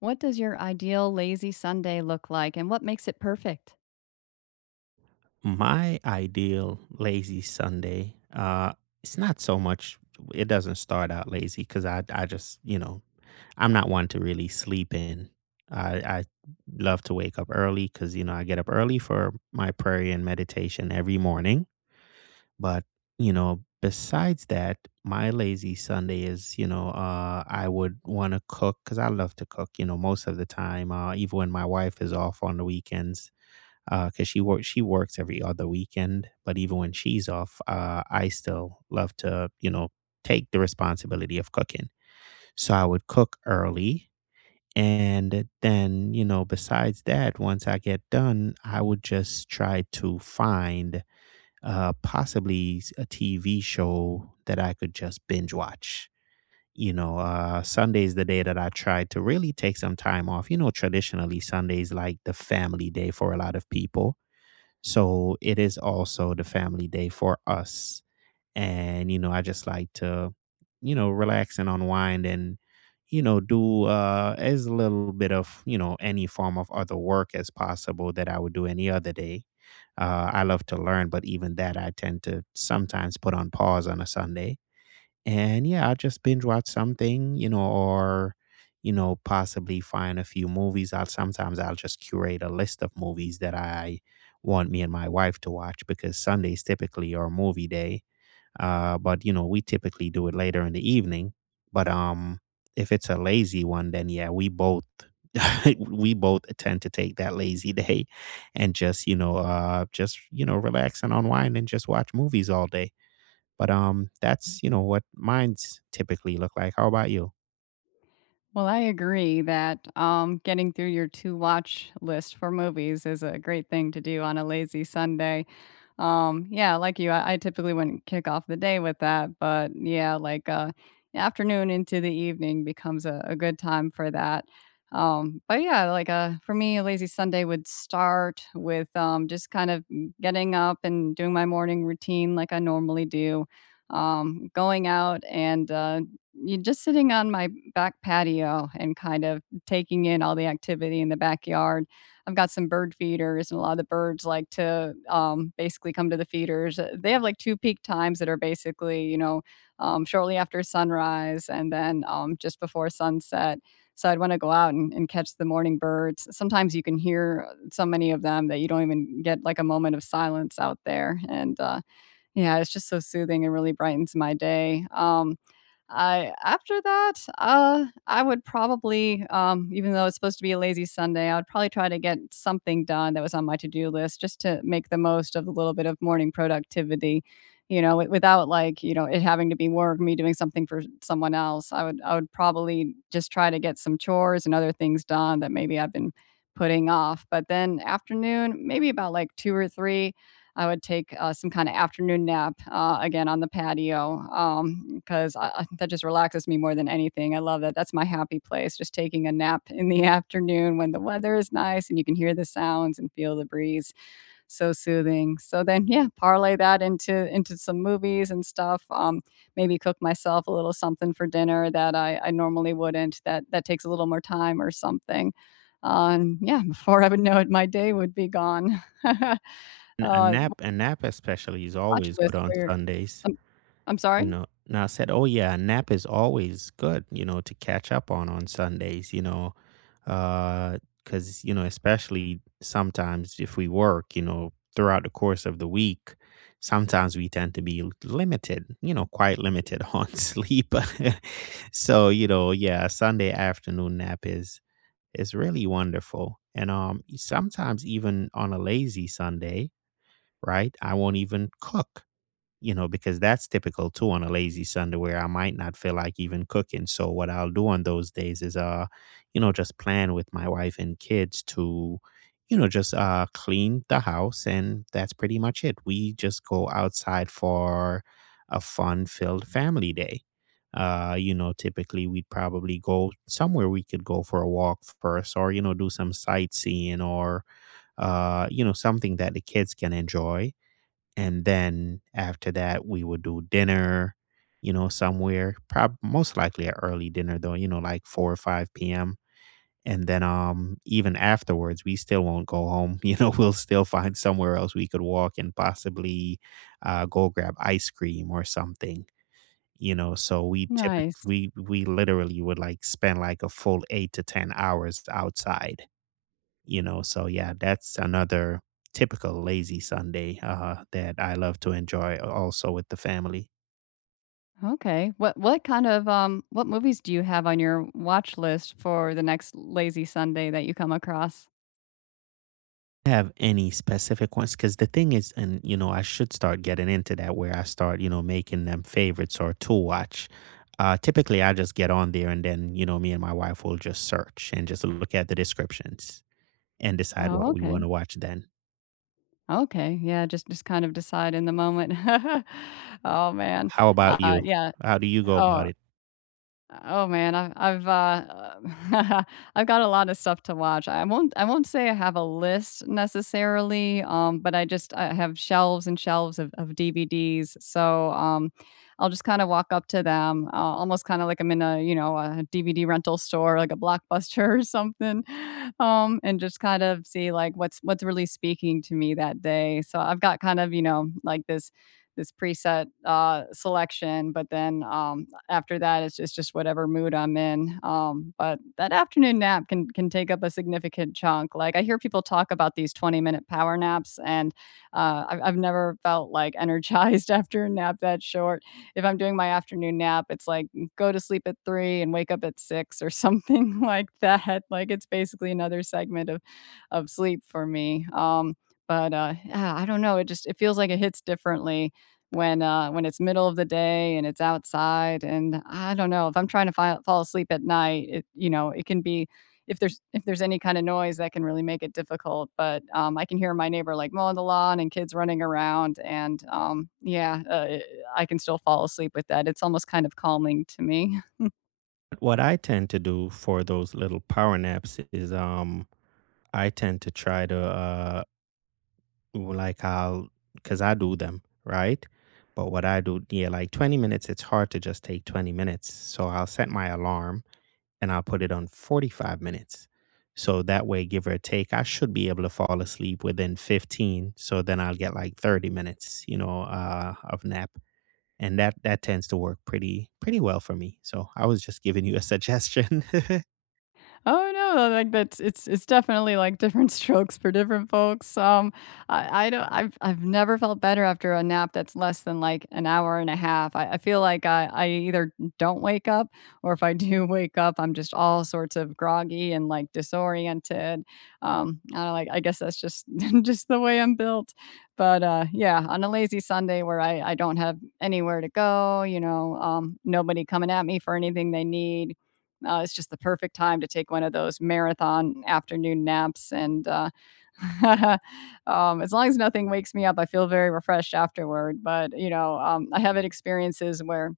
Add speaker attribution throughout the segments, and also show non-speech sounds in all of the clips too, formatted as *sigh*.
Speaker 1: What does your ideal lazy Sunday look like and what makes it perfect?
Speaker 2: My ideal lazy Sunday, it's not so much. It doesn't start out lazy because I just, you know, I'm not one to really sleep in. I love to wake up early because you know I get up early for my prayer and meditation every morning. But you know, besides that, my lazy Sunday is, you know, I would want to cook because I love to cook. You know, most of the time, even when my wife is off on the weekends, because she works every other weekend. But even when she's off, I still love to you know take the responsibility of cooking. So I would cook early. And then, you know, besides that, once I get done, I would just try to find a TV show that I could just binge watch. You know, Sunday's the day that I tried to really take some time off. You know, traditionally, Sunday's like the family day for a lot of people. So it is also the family day for us. And, you know, I just like to, you know, relax and unwind and, you know, do as little bit of, you know, any form of other work as possible that I would do any other day. I love to learn, but even that I tend to sometimes put on pause on a Sunday. And yeah, I'll just binge watch something, you know, or, you know, possibly find a few movies. I'll sometimes I'll just curate a list of movies that I want me and my wife to watch because Sundays typically are movie day. But you know, we typically do it later in the evening. But if it's a lazy one, then yeah, we both *laughs* we both tend to take that lazy *laughs* day and just, you know, relax and unwind and just watch movies all day. But, that's, you know, what mines typically look like. How about you?
Speaker 1: Well, I agree that getting through your to watch list for movies is a great thing to do on a lazy Sunday. Yeah, like you, I typically wouldn't kick off the day with that, but yeah, afternoon into the evening becomes a good time for that. But yeah, for me, a lazy Sunday would start with just kind of getting up and doing my morning routine like I normally do, going out and you just sitting on my back patio and kind of taking in all the activity in the backyard. I've got some bird feeders, and a lot of the birds like to, basically come to the feeders. They have, like, 2 peak times that are basically, you know, shortly after sunrise and then, just before sunset. So I'd wanna go out and catch the morning birds. Sometimes you can hear so many of them that you don't even get, like, a moment of silence out there, and, yeah, it's just so soothing and really brightens my day. I After that, I would probably, even though it's supposed to be a lazy Sunday, I would probably try to get something done that was on my to-do list just to make the most of a little bit of morning productivity, you know, without like, it having to be work, me doing something for someone else. I would probably just try to get some chores and other things done that maybe I've been putting off. But then afternoon, maybe about like two or three. I would take, some kinda afternoon nap, again, on the patio, because I that just relaxes me more than anything. I love that. That's my happy place, just taking a nap in the *laughs* afternoon when the weather is nice and you can hear the sounds and feel the breeze. So soothing. So then, yeah, parlay that into some movies and stuff, maybe cook myself a little something for dinner that I normally wouldn't, that takes a little more time or something. And yeah, before I would know it, my day would be gone. *laughs*
Speaker 2: N
Speaker 1: Uh,
Speaker 2: a nap especially is
Speaker 1: watch
Speaker 2: always good
Speaker 1: list
Speaker 2: on
Speaker 1: for your
Speaker 2: Sundays,
Speaker 1: I'm I'm sorry?
Speaker 2: you know? Now I said, "Oh, yeah, a nap is always good, you know, to catch up on Sundays," you know? Because you know, especially sometimes if we work, you know, throughout the course of the week, sometimes we tend to be l limited, you know, quite limited *laughs* on sleep. *laughs* So, you know, yeah, a Sunday afternoon nap is really wonderful. And sometimes even on a lazy Sunday, right? I won't even cook you know, because that's typical too on a lazy Sunday where I might not feel like even cooking. So what I'll do on those days is you know, just plan with my wife and kids to, you know, just clean the house and that's pretty much it. We just go outside for a fun filled family day. You know, typically we'd probably go somewhere we could go for a walk first or, you know, do some sightseeing or you know, something that the kids can enjoy and then after that, we would do dinner, you know, somewhere, prob most likely an early dinner though, you know, like 4 or 5 PM. And then, even afterwards, we still won't go home. *laughs* You know, we'll still find somewhere else we could walk and possibly go grab ice cream or something. You know, so we typically
Speaker 1: Nice.
Speaker 2: we we literally would like spend like a full 8 to 10 hours outside. You know, so yeah, that's another typical lazy Sunday that I love to enjoy also with the family.
Speaker 1: Okay. What kind of, what movies do you have on your watch list for the next lazy Sunday that you come across?
Speaker 2: Have any specific ones? Because the thing is, and you know, I should start getting into that where I start, you know, making them favorites or to watch. Typically, I just get on there and then, you know, me and my wife will just search and just look at the descriptions and decide
Speaker 1: Oh,
Speaker 2: what we want
Speaker 1: okay.
Speaker 2: to watch then.
Speaker 1: Okay. Yeah, just kind of decide in the moment. *laughs* Oh, man.
Speaker 2: How about you?
Speaker 1: Yeah.
Speaker 2: How do you go
Speaker 1: Oh,
Speaker 2: about it?
Speaker 1: oh man, I've *laughs* I've got a lot of stuff to watch. I won't say I have a list necessarily, but I just I have shelves and shelves of DVDs. So I'll just kind of walk up to them, almost kind of like I'm in a a DVD rental store, like a Blockbuster *laughs* or something, and just kind of see like what's really speaking to me that day. So I've got kind of like this preset selection, but then after that it's just whatever mood I'm in. But that afternoon nap can take up a significant chunk. Like I hear people talk about these 20-minute power naps, and I've never felt like energized *laughs* after a nap that short. If I'm doing my afternoon nap, it's like go to sleep at three and wake up at six or something, *laughs* like that. Like it's basically another segment of sleep for me. But Yeah, I don't know, it just it feels like it hits differently when it's middle of the day and it's outside. And I don't know, if I'm trying to fi fall asleep at night, it you know, it can be if there's any kinda noise, that can really make it difficult. But, I can hear my neighbor, like, mowing the lawn and kids running around, and, yeah, I can still fall asleep with that. It's almost kind of calming to me.
Speaker 2: What I tend to do for those little power naps is I tend to try to like I'll because I do them, right? But what I do, yeah, like 20 minutes, it's hard to just take 20 minutes. So I'll set my alarm and I'll put it on 45 minutes. So that way, give or take, I should be able to fall asleep within 15. So then I'll get like 30 minutes, you know, of nap. And that tends to work pretty well for me. So I was just giving you a suggestion. *laughs*
Speaker 1: Oh no, like that's it's definitely like different *laughs* strokes for different folks. I don't I've never felt better after a nap that's less than like an hour and a half. I feel like I either don't wake up, or if I do *laughs* wake up, I'm just all sorts of groggy and like disoriented. I don't like I guess that's just *laughs* just the way I'm built. But yeah, on a lazy Sunday where I don't have anywhere to go, you know, nobody coming at me for anything they need. It's just the perfect time to take one of those marathon afternoon naps. And *laughs* as long as nothing wakes me up, I feel very refreshed afterward. But, you know, I have had experiences where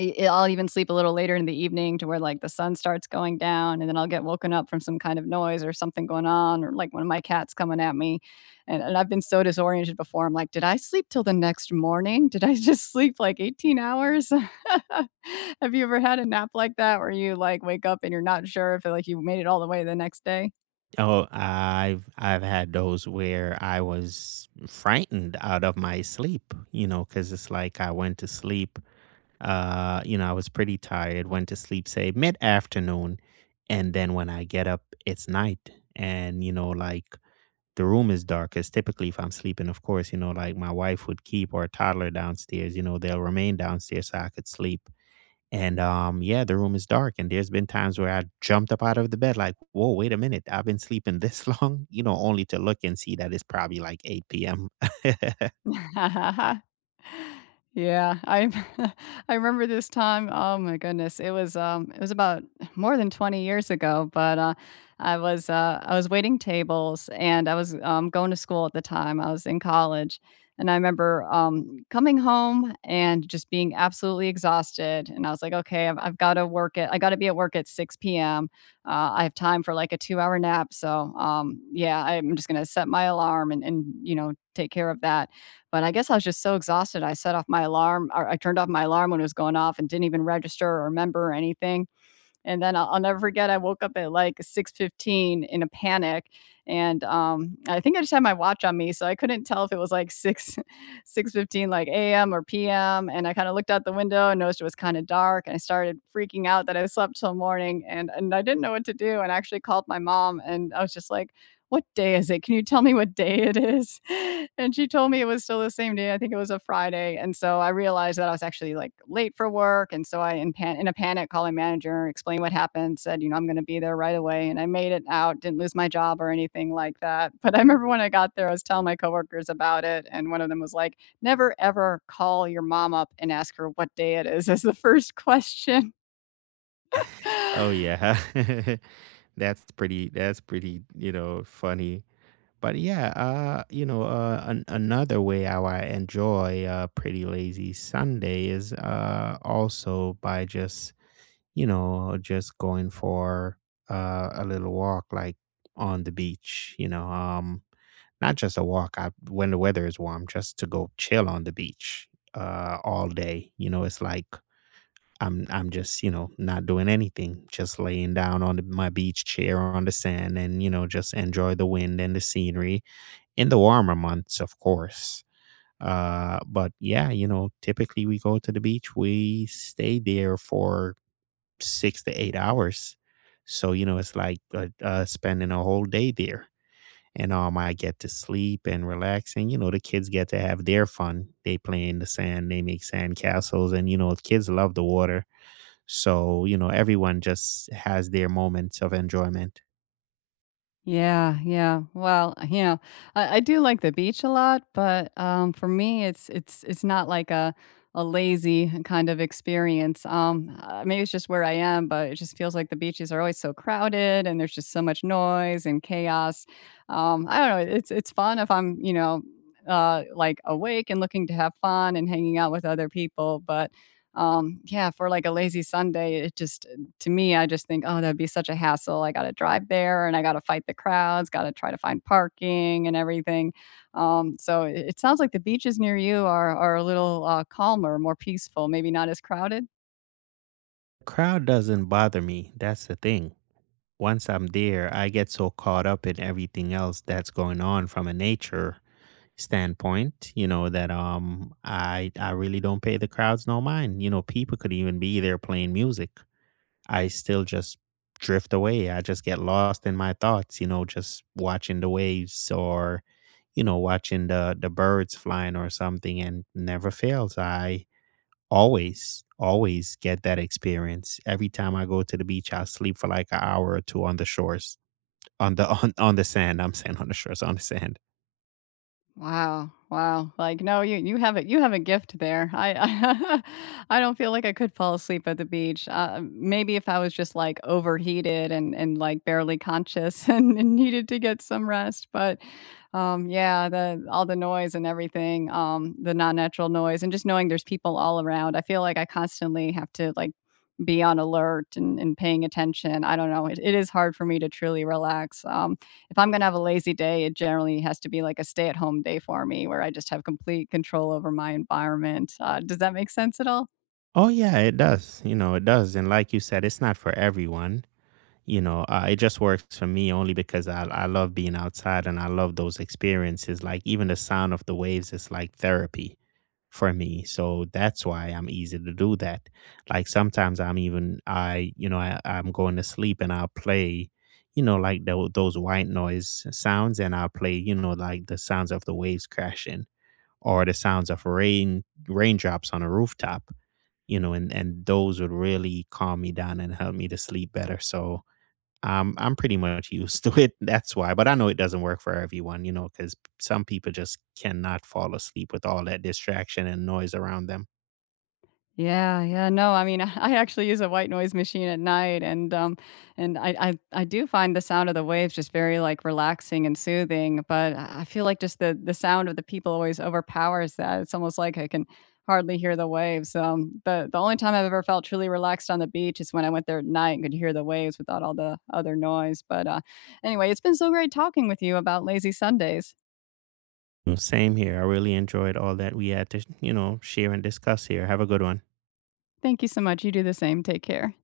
Speaker 1: I I'll even sleep a little later in the evening to where, like, the sun starts going down, and then I'll get woken up from some kind of noise or something going on or, like, one of my cats coming at me, and I've been so disoriented before, I'm like, "Did I sleep till the next morning? Did I *laughs* just sleep, like, 18 hours?" *laughs* Have you ever had a nap like that where you, like, wake up and you're not sure if, like, you made it all the way the next day?
Speaker 2: Oh, I've had those where I was frightened out of my sleep, you know, because it's like I went to sleep, you know, I was pretty tired, went to sleep, say, mid-afternoon, and then when I get up, it's night. And, you know, like the room is dark, 'cause typically if I'm sleeping, of course, you know, like my wife would keep our toddler downstairs, you know, they'll remain downstairs so I could sleep. And, yeah, the room is dark, and there's been times where I jumped up out of the bed like, "Whoa, wait a minute, I've been sleeping this *laughs* long?" You know, only to look and see that it's probably like 8 PM. *laughs*
Speaker 1: *laughs* Yeah, I *laughs* I remember this time, oh my goodness, it was about more than 20 years ago, but, I was waiting tables and I was, going to school at the time, I was in college, and I remember, coming home and just being absolutely exhausted, and I was like, "Okay, I've gotta work at I gotta be at work at 6 PM, I have time for, like, a 2-hour nap, so, yeah, I'm just gonna set my alarm and you know, take care of that." But I guess I was just so exhausted. I set off my alarm, or I turned off my alarm when it was going off, and didn't even register or remember or anything. And then I'll never forget. I woke up at like 6:15 in a panic, and I think I just had my watch on me, so I couldn't tell if it was like 6 *laughs* 6:15, like a.m. or p.m. And I kind of looked out the window and noticed it was kind of dark, and I started freaking out that I slept till morning, and I didn't know what to do. And I actually called my mom, and I was just like, "What day is it? Can you tell me what day it is?" And she told me it was still the same day, I think it was a Friday, and so I realized that I was actually, like, late for work, and so I in a panic, called my manager, explained what happened, said, you know, "I'm gonna be there right away," and I made it out, didn't lose my job or anything like that. But I remember when I got there, I was telling my coworkers about it, and one of them was like, "Never ever call your mom up and ask her what day it is as the first question."
Speaker 2: Oh,
Speaker 1: *laughs*
Speaker 2: yeah. *laughs* That's pretty, you know, funny. But, yeah, you know, an another way how I enjoy a pretty lazy Sunday is, also by just, you know, just going for, a little walk, like, on the beach, you know, not just a walk out when the weather is warm, just to go chill on the beach all day. You know, it's like I'm just you know not doing anything, just laying down on my beach chair on the sand, and you know just enjoy the wind and the scenery in the warmer months, of course. But yeah, you know, typically we go to the beach, we stay there for 6 to 8 hours. So, you know, it's like spending a whole day there and I get to sleep and relax. And you know, the kids get to have their fun. They play in the sand, they make sand castles, and you know, kids love the water. So you know, everyone just has their moments of enjoyment.
Speaker 1: Yeah, yeah. Well, you know, I do like the beach a lot, but for me, it's not like a lazy kind of experience. Maybe it's just where I am, but it just feels like the beaches are always so crowded, and there's just so much noise and chaos. I don't know. It's fun if I'm like awake and looking to have fun and hanging out with other people, but yeah, for like a lazy Sunday, it just to me, I just think, oh, that'd be such a hassle. I got to drive there and I got to fight the crowds, got to try to find parking and everything. So it sounds like the beaches near you are a little calmer, more peaceful, maybe not as crowded.
Speaker 2: Crowd doesn't bother me. That's the thing. Once I'm there, I get so caught up in everything else that's going on from a nature standpoint, you know, that um I really don't pay the crowds no mind. You know, people could even be there playing music I still just drift away. I just get lost in my thoughts, you know, just watching the waves or, you know, watching the birds flying or something and never fails. I always, always get that experience. Every time I go to the beach, I'll sleep for like an hour or two on the shores. On the *laughs* on the sand. I'm saying on the shores, on the sand.
Speaker 1: Wow, wow. Like, no, you have it you have a gift there. I, *laughs* I don't feel like I could fall asleep at the beach. Maybe if I was just like overheated and like barely conscious *laughs* and needed to get some rest, but yeah, the all the noise and everything, the non-natural noise and just knowing there's people all around. I feel like I constantly have to like be on alert and paying attention. I don't know. It is hard for me to truly relax. If I'm going to have a lazy day, it generally has to be like a stay at home day for me where I just have complete control over my environment. Does that make sense at all?
Speaker 2: Oh yeah, it does. You know, it does. And like you said, it's not for everyone. You know, it just works for me only because I love being outside and I love those experiences. Like even the sound of the waves is like therapy for me. So that's why I'm easy to do that. Like sometimes I'm even I you know I'm going to sleep and I'll play, you know, like those white noise sounds and I'll play you know like the sounds of the waves crashing or the sounds of raindrops on a rooftop. You know, and those would really calm me down and help me to sleep better. So I'm pretty much used *laughs* to it. That's why. But I know it doesn't work for everyone, you know, because some people just cannot fall asleep with all that distraction and noise around them.
Speaker 1: Yeah, yeah. No, I mean, *laughs* I actually use a white noise machine at night, and I do find the sound of the waves just very like relaxing and soothing, but I feel like just the sound of the people always overpowers that. It's almost like I can hardly hear the waves. The only time I've ever felt truly relaxed on the beach is when I went there at night and could hear the waves without all the other noise. But anyway, it's been so great talking with you about lazy Sundays.
Speaker 2: Well, same here. I really enjoyed all that we had to, you know, share and discuss here. Have a good one.
Speaker 1: Thank you so much. You do the same. Take care.